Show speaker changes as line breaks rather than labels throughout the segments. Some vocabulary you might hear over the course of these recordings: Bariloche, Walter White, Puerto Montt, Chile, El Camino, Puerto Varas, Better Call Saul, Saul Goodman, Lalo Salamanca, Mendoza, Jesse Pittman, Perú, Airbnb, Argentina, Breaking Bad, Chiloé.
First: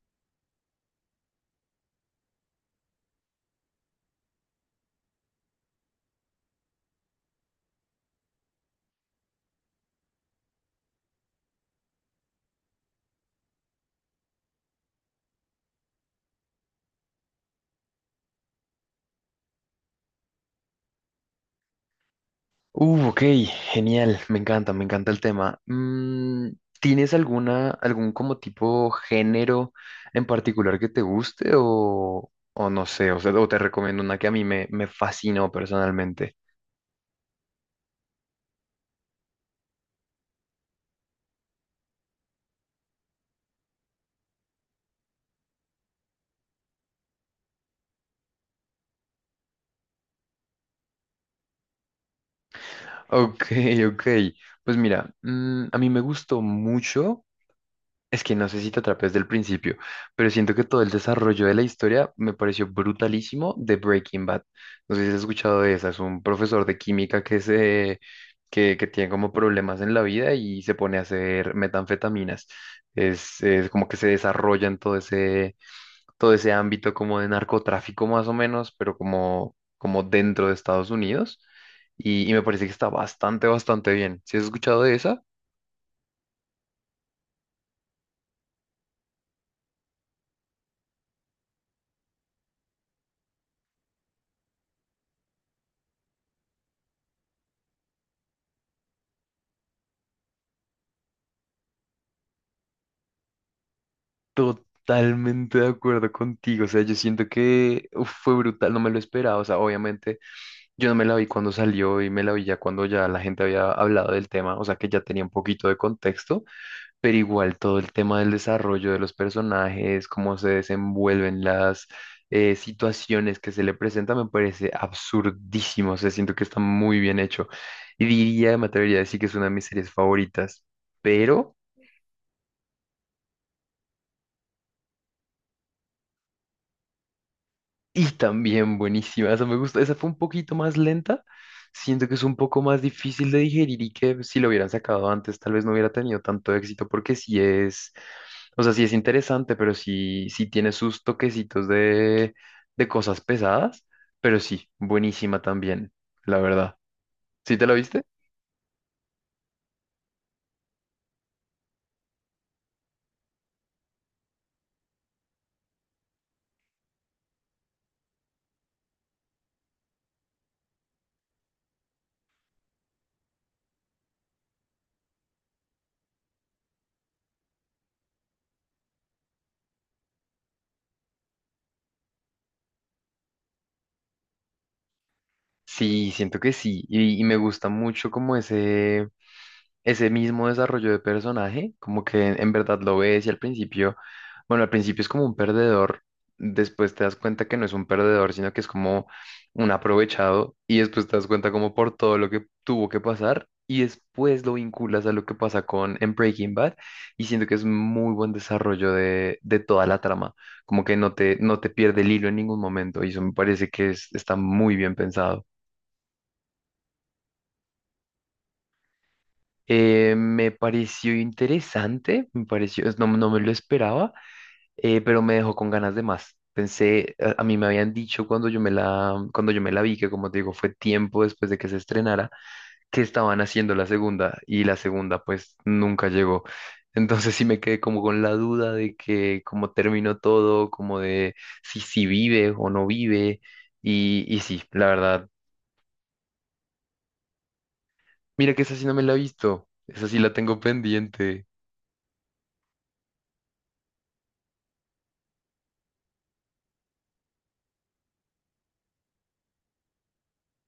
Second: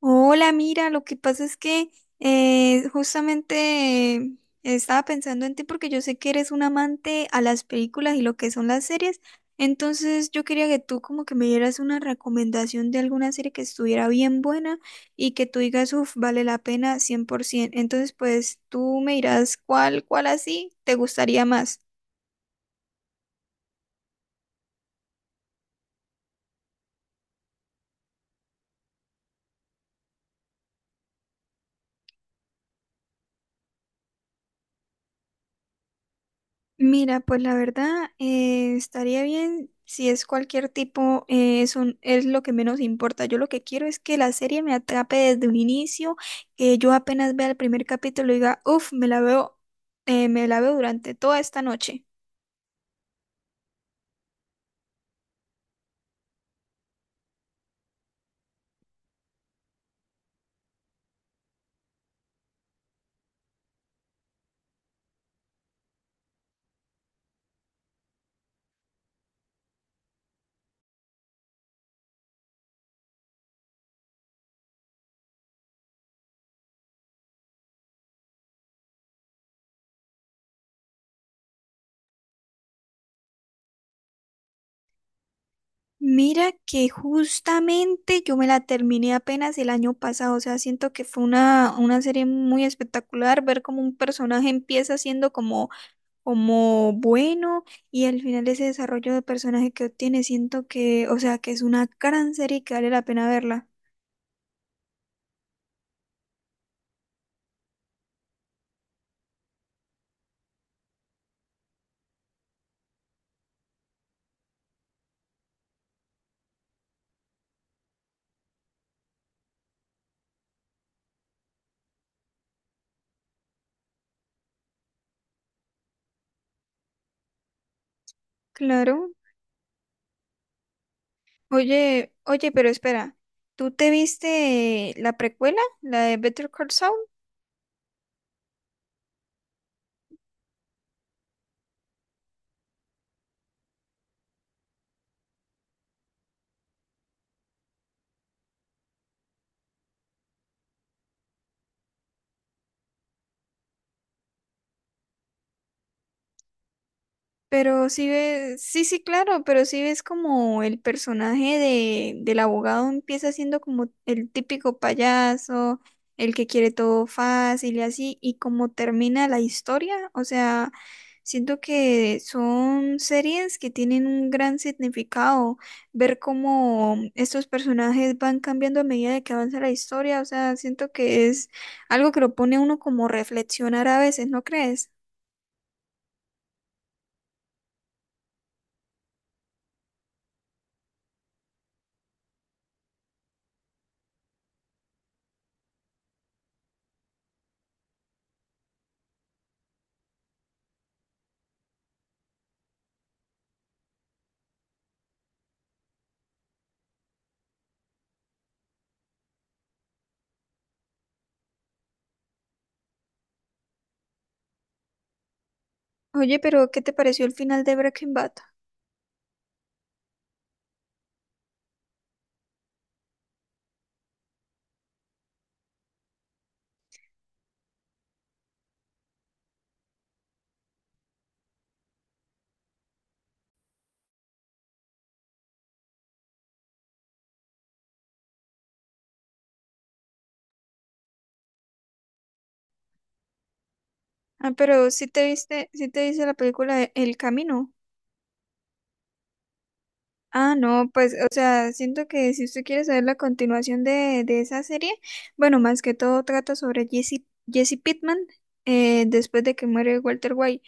Hola, mira, lo que pasa es que justamente eh, estaba pensando en ti porque yo sé que eres un amante a las películas y lo que son las series, entonces yo quería que tú como que me dieras una recomendación de alguna serie que estuviera bien buena y que tú digas, uff, vale la pena 100%. Entonces, pues tú me dirás cuál así te gustaría más.
Ok, genial, me encanta el tema. ¿Tienes algún como tipo género en particular que te guste o no sé, o sea, o te recomiendo una que a mí me fascinó personalmente?
Mira, pues la verdad estaría bien si es cualquier tipo, es lo que menos importa. Yo lo que quiero es que la serie me atrape desde un inicio, que yo apenas vea el primer capítulo y diga, uff, me la veo durante toda esta noche.
Ok, ok, pues mira, a mí me gustó mucho. Es que no sé si te atrapé desde el principio, pero siento que todo el desarrollo de la historia me pareció brutalísimo de Breaking Bad. No sé si has escuchado de esa, es un profesor de química que tiene como problemas en la vida y se pone a hacer metanfetaminas. Es como que se desarrolla en todo ese ámbito como de narcotráfico más o menos, pero como dentro de Estados Unidos. Y me parece que está bastante bien. ¿Si has escuchado de esa?
Mira que justamente yo me la terminé apenas el año pasado, o sea, siento que fue una serie muy espectacular ver cómo un personaje empieza siendo como bueno y al final ese desarrollo de personaje que obtiene, siento que, o sea, que es una gran serie y que vale la pena verla.
Totalmente de acuerdo contigo, o sea, yo siento que uf, fue brutal, no me lo esperaba, o sea, obviamente yo no me la vi cuando salió y me la vi ya cuando ya la gente había hablado del tema, o sea, que ya tenía un poquito de contexto, pero igual todo el tema del desarrollo de los personajes, cómo se desenvuelven las situaciones que se le presentan, me parece absurdísimo, o sea, siento que está muy bien hecho y diría, me atrevería a
Claro.
decir que es una de mis series favoritas, pero...
Oye, pero espera, ¿tú te viste la precuela, la de Better Call Saul?
Y también buenísima, esa me gusta. Esa fue un poquito más lenta. Siento que es un poco más difícil de digerir y que si lo hubieran sacado antes, tal vez no hubiera tenido tanto éxito, porque sí es, o sea, sí es interesante, pero sí, tiene sus toquecitos de cosas pesadas. Pero sí, buenísima también, la verdad. ¿Sí te la
Pero
viste?
sí ves, sí, sí, claro, pero sí ves como el personaje del abogado empieza siendo como el típico payaso, el que quiere todo fácil y así, y como termina la historia, o sea, siento que son series que tienen un gran significado, ver cómo estos personajes van cambiando a medida de que avanza la historia, o sea, siento que es algo que lo pone a uno como reflexionar a veces, ¿no crees?
Sí, siento que sí. Y me gusta mucho como ese. Ese mismo desarrollo de personaje, como que en verdad lo ves y al principio, bueno, al principio es como un perdedor, después te das cuenta que no es un perdedor, sino que es como un aprovechado y después te das cuenta como por todo lo que tuvo que pasar y después lo vinculas a lo que pasa con en Breaking Bad y siento que es muy buen desarrollo de toda la trama, como que no te pierde el hilo en ningún momento y eso me parece que está muy bien pensado.
Oye, pero ¿qué te pareció el final de Breaking Bad?
Me pareció interesante, no, no me lo esperaba, pero me dejó con ganas de más. Pensé, a mí me habían dicho cuando cuando yo me la vi, que como te digo, fue tiempo después de que se estrenara, que estaban haciendo la segunda y la segunda pues nunca llegó. Entonces sí me quedé como con la duda de que cómo terminó todo, como de si vive o no vive. Y
Ah,
sí, la
pero si te
verdad,
viste, si te viste la película de El Camino.
mira que esa sí no me la he visto, esa sí la
Ah,
tengo
no, pues, o
pendiente.
sea, siento que si usted quiere saber la continuación de esa serie, bueno, más que todo trata sobre Jesse, Jesse Pittman después de que muere Walter White.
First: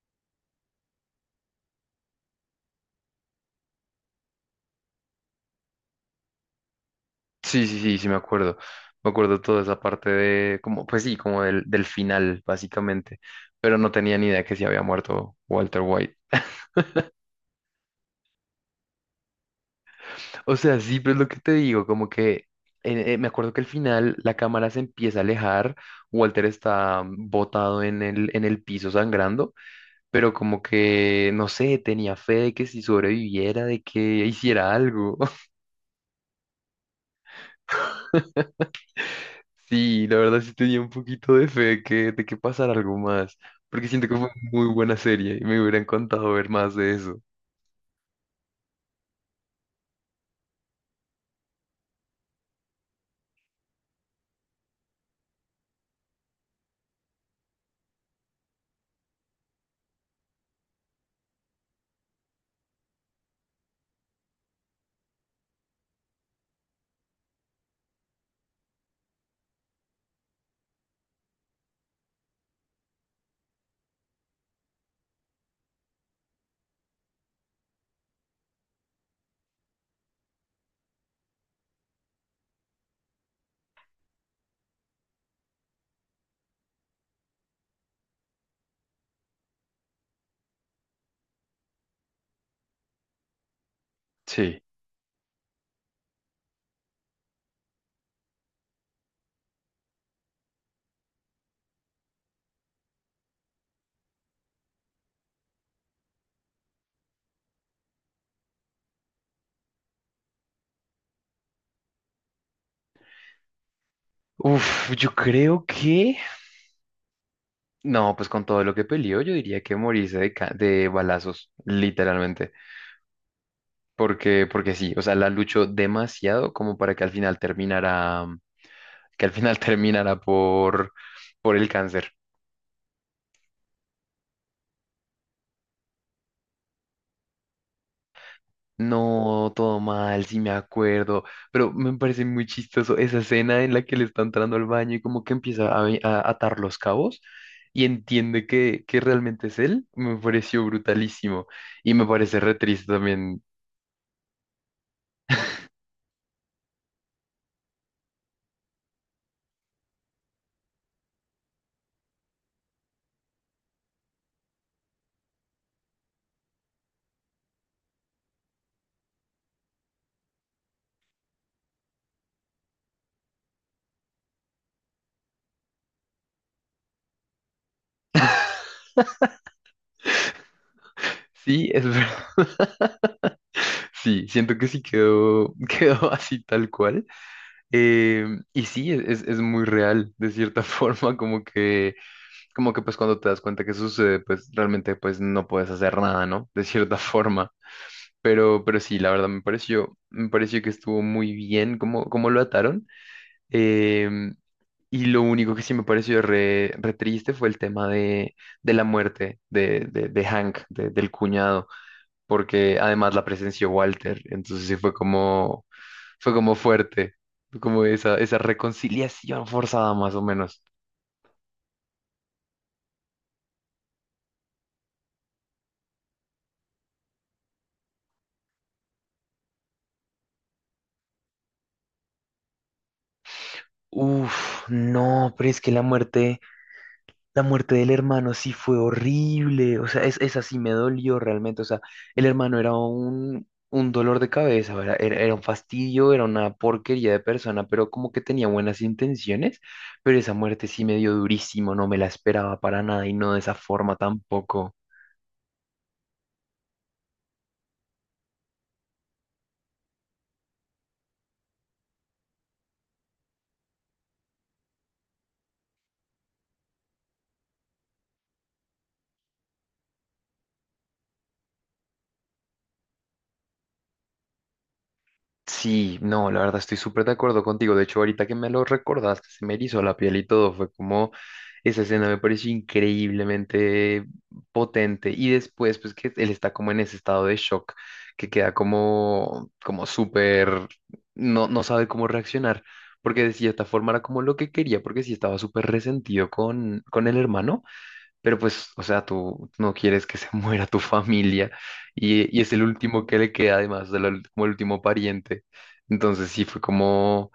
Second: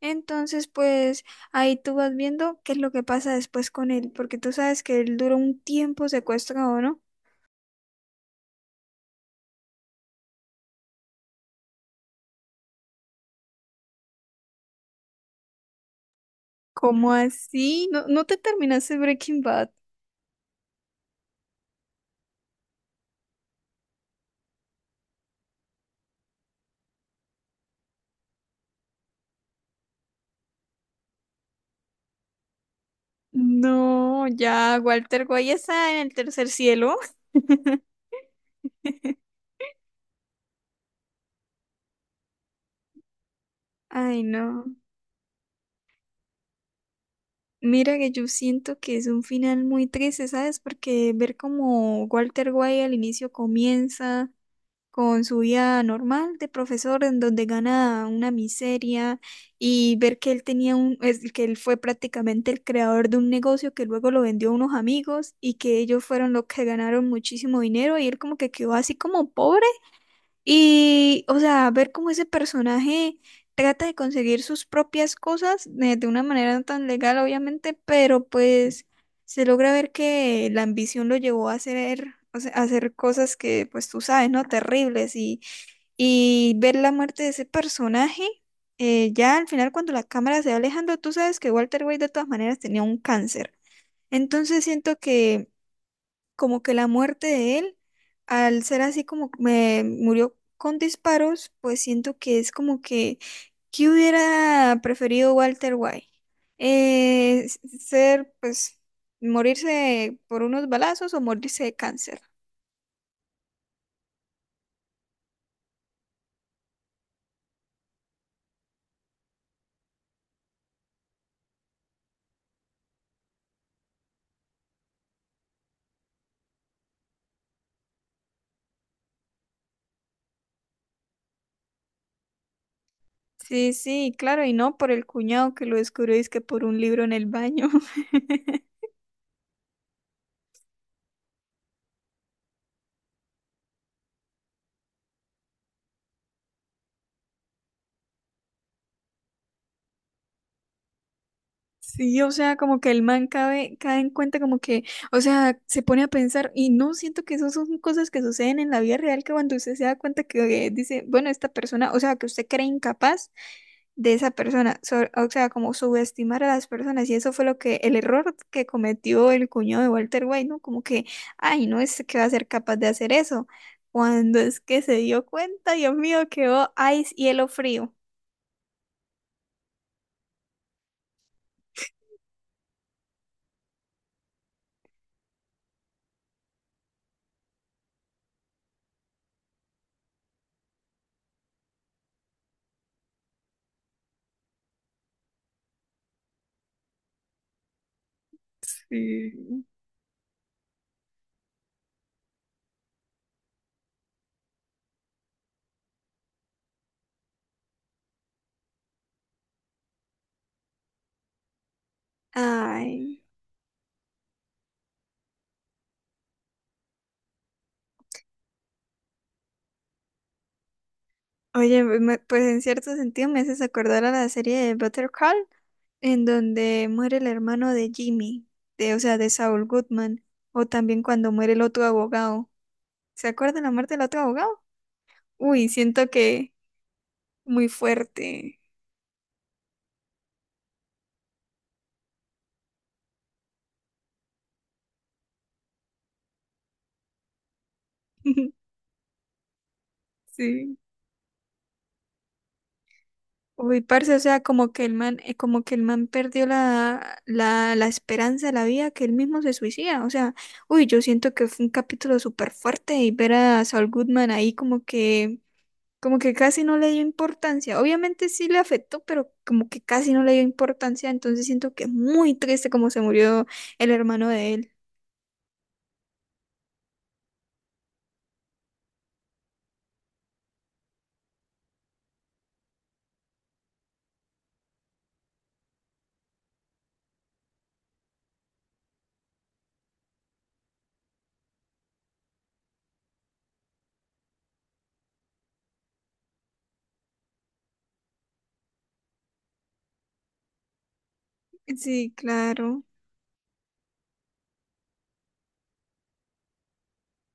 Entonces, pues, ahí tú vas viendo qué es lo que pasa después con él, porque tú sabes que él duró un tiempo secuestrado, ¿no?
Sí, sí, sí, sí, me acuerdo. Me acuerdo toda esa parte de, como, pues sí, como del final, básicamente. Pero no tenía ni idea que se había muerto Walter White.
¿Cómo así? ¿No, no te terminaste Breaking Bad?
O sea, sí, pero es lo que te digo, como que me acuerdo que al final la cámara se empieza a alejar, Walter está botado en en el piso sangrando, pero como que, no sé, tenía fe de que si sobreviviera, de que
No.
hiciera
Ya,
algo.
Walter White está en el tercer cielo.
Sí, la verdad sí tenía un poquito de fe de de que pasara algo más, porque siento que
Ay,
fue muy
no.
buena serie y me hubiera encantado ver más de eso.
Mira que yo siento que es un final muy triste, ¿sabes? Porque ver como Walter White al inicio comienza con su vida normal de profesor en donde gana una miseria y ver que él tenía un, que él fue prácticamente el creador de un negocio que luego lo vendió a unos amigos y que ellos fueron los que ganaron muchísimo dinero y él como que quedó así como pobre. Y, o sea, ver cómo ese personaje trata de conseguir sus propias cosas de una manera no tan legal, obviamente, pero pues se logra ver que la ambición lo llevó a hacer, o sea, a hacer cosas que, pues tú sabes, ¿no? Terribles. Y ver la muerte de ese personaje, ya al final cuando la cámara se va alejando, tú sabes que Walter White de todas maneras tenía un cáncer.
Sí.
Entonces siento que como que la muerte de él, al ser así como me murió con disparos, pues siento que es como que, ¿qué hubiera preferido Walter White? Ser, pues, morirse por unos balazos o morirse de cáncer.
Uf, yo creo que... No, pues con todo lo que peleó, yo diría que morirse de balazos, literalmente. Porque sí, o sea, la luchó demasiado como para que al final terminara, que al final terminara por el cáncer.
Sí, sí, claro, y no por el cuñado que lo descubrió, es que por un libro en el baño.
No, todo mal, sí me acuerdo, pero me parece muy chistoso esa escena en la que le está entrando al baño y como que empieza a atar los cabos y entiende que realmente es él, me pareció brutalísimo y me
Sí, o
parece re
sea, como
triste
que el man
también.
cae en cuenta, como que, o sea, se pone a pensar, y no siento que eso son cosas que suceden en la vida real, que cuando usted se da cuenta que dice, bueno, esta persona, o sea, que usted cree incapaz de esa persona, o sea, como subestimar a las personas, y eso fue lo que, el error que cometió el cuñado de Walter White, ¿no? Como que, ay, no es que va a ser capaz de hacer eso. Cuando es que se dio cuenta, Dios mío, quedó ice hielo frío.
Sí, es verdad. Sí, siento que sí quedó, quedó así tal cual. Eh, y sí, es es muy real, de cierta forma, como que pues cuando te das cuenta que sucede, pues realmente pues no puedes hacer nada, ¿no? De cierta forma. Pero sí, la verdad
Sí.
me pareció que estuvo muy bien cómo, cómo lo ataron. Em, y lo único que sí me pareció re, re triste fue el tema de la muerte de Hank, del cuñado, porque además
Ay.
la presenció Walter. Entonces sí fue como fuerte, como esa reconciliación forzada más o menos.
Oye, pues en cierto sentido me haces acordar a la serie de Better Call, en donde muere el hermano de Jimmy, de, o sea, de Saul Goodman, o también cuando muere el otro abogado. ¿Se acuerdan la muerte del otro abogado?
Uf, no, pero es
Uy,
que la
siento
muerte.
que
La
muy
muerte del hermano sí
fuerte.
fue horrible, o sea, es, esa sí me dolió realmente, o sea, el hermano era un dolor de cabeza, era un fastidio, era una porquería de persona, pero como que tenía buenas intenciones, pero esa muerte
Sí.
sí me dio durísimo, no me la esperaba para nada y no de esa
Uy,
forma
parce, o sea, como
tampoco.
que el man, como que el man perdió la esperanza de la vida, que él mismo se suicida. O sea, uy, yo siento que fue un capítulo súper fuerte y ver a Saul Goodman ahí como que como que casi no le dio importancia. Obviamente sí le afectó, pero como que casi no le dio importancia. Entonces siento que es muy triste como se murió el hermano de él.
Sí, no, la verdad estoy súper de acuerdo contigo. De hecho, ahorita que me lo recordaste, se me erizó la piel y todo. Fue como esa escena me pareció increíblemente potente. Y después, pues que él está como en ese estado de shock, que queda como, como súper, no sabe cómo reaccionar. Porque de cierta forma era como lo que quería, porque sí estaba súper resentido con el hermano. Pero pues, o sea, tú no quieres que se muera tu familia
Sí,
y es el
claro.
último que le queda, además, como el último pariente. Entonces sí, fue como,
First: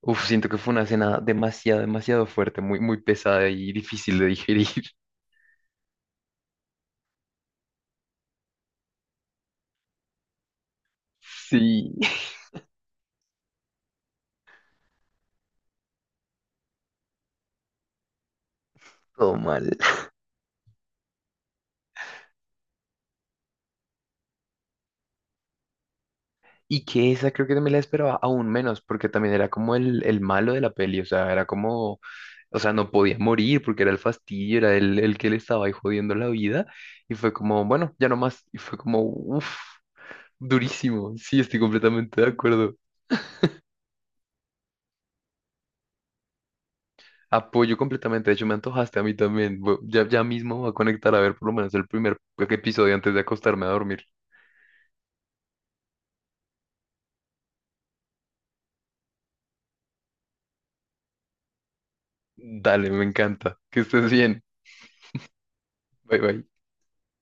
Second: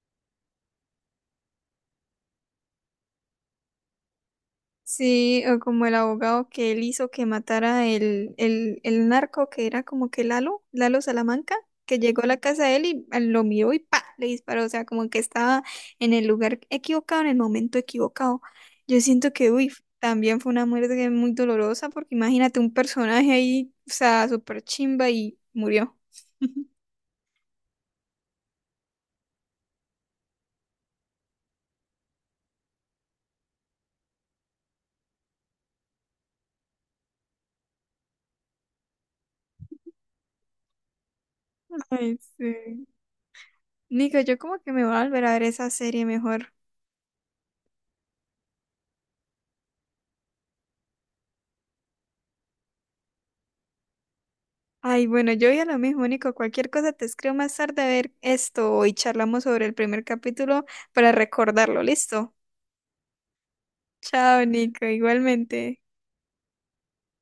uf, siento que fue una escena demasiado, demasiado fuerte, muy, muy pesada y difícil de digerir.
Sí, o como el abogado que él hizo que matara el narco que era como que Lalo, Lalo Salamanca,
Sí,
que llegó a la casa de él y ah, lo miró y ¡pa! Le disparó, o sea, como que estaba en el lugar equivocado, en el momento equivocado. Yo siento
todo
que,
mal.
uy, también fue una muerte muy dolorosa porque imagínate un personaje ahí, o sea, súper chimba y murió.
Y que esa creo que también la esperaba aún menos, porque también era como el malo de la peli, o sea, era como, o sea, no podía morir porque era el fastidio, era el que le estaba ahí jodiendo la vida. Y fue como, bueno, ya no más. Y fue como, uff. Durísimo, sí, estoy
Ay,
completamente de acuerdo.
sí. Nico, yo como que me voy a volver a ver esa serie mejor.
Apoyo completamente, de hecho me antojaste a mí también. Voy- Ya, ya mismo voy a conectar a ver por lo menos el primer episodio antes de acostarme a dormir.
Ay, bueno, yo ya lo mismo, Nico. Cualquier cosa te escribo más tarde a ver esto y charlamos sobre el primer capítulo para recordarlo. ¿Listo?
Dale, me encanta. Que estés bien.
Chao, Nico, igualmente.
Bye bye.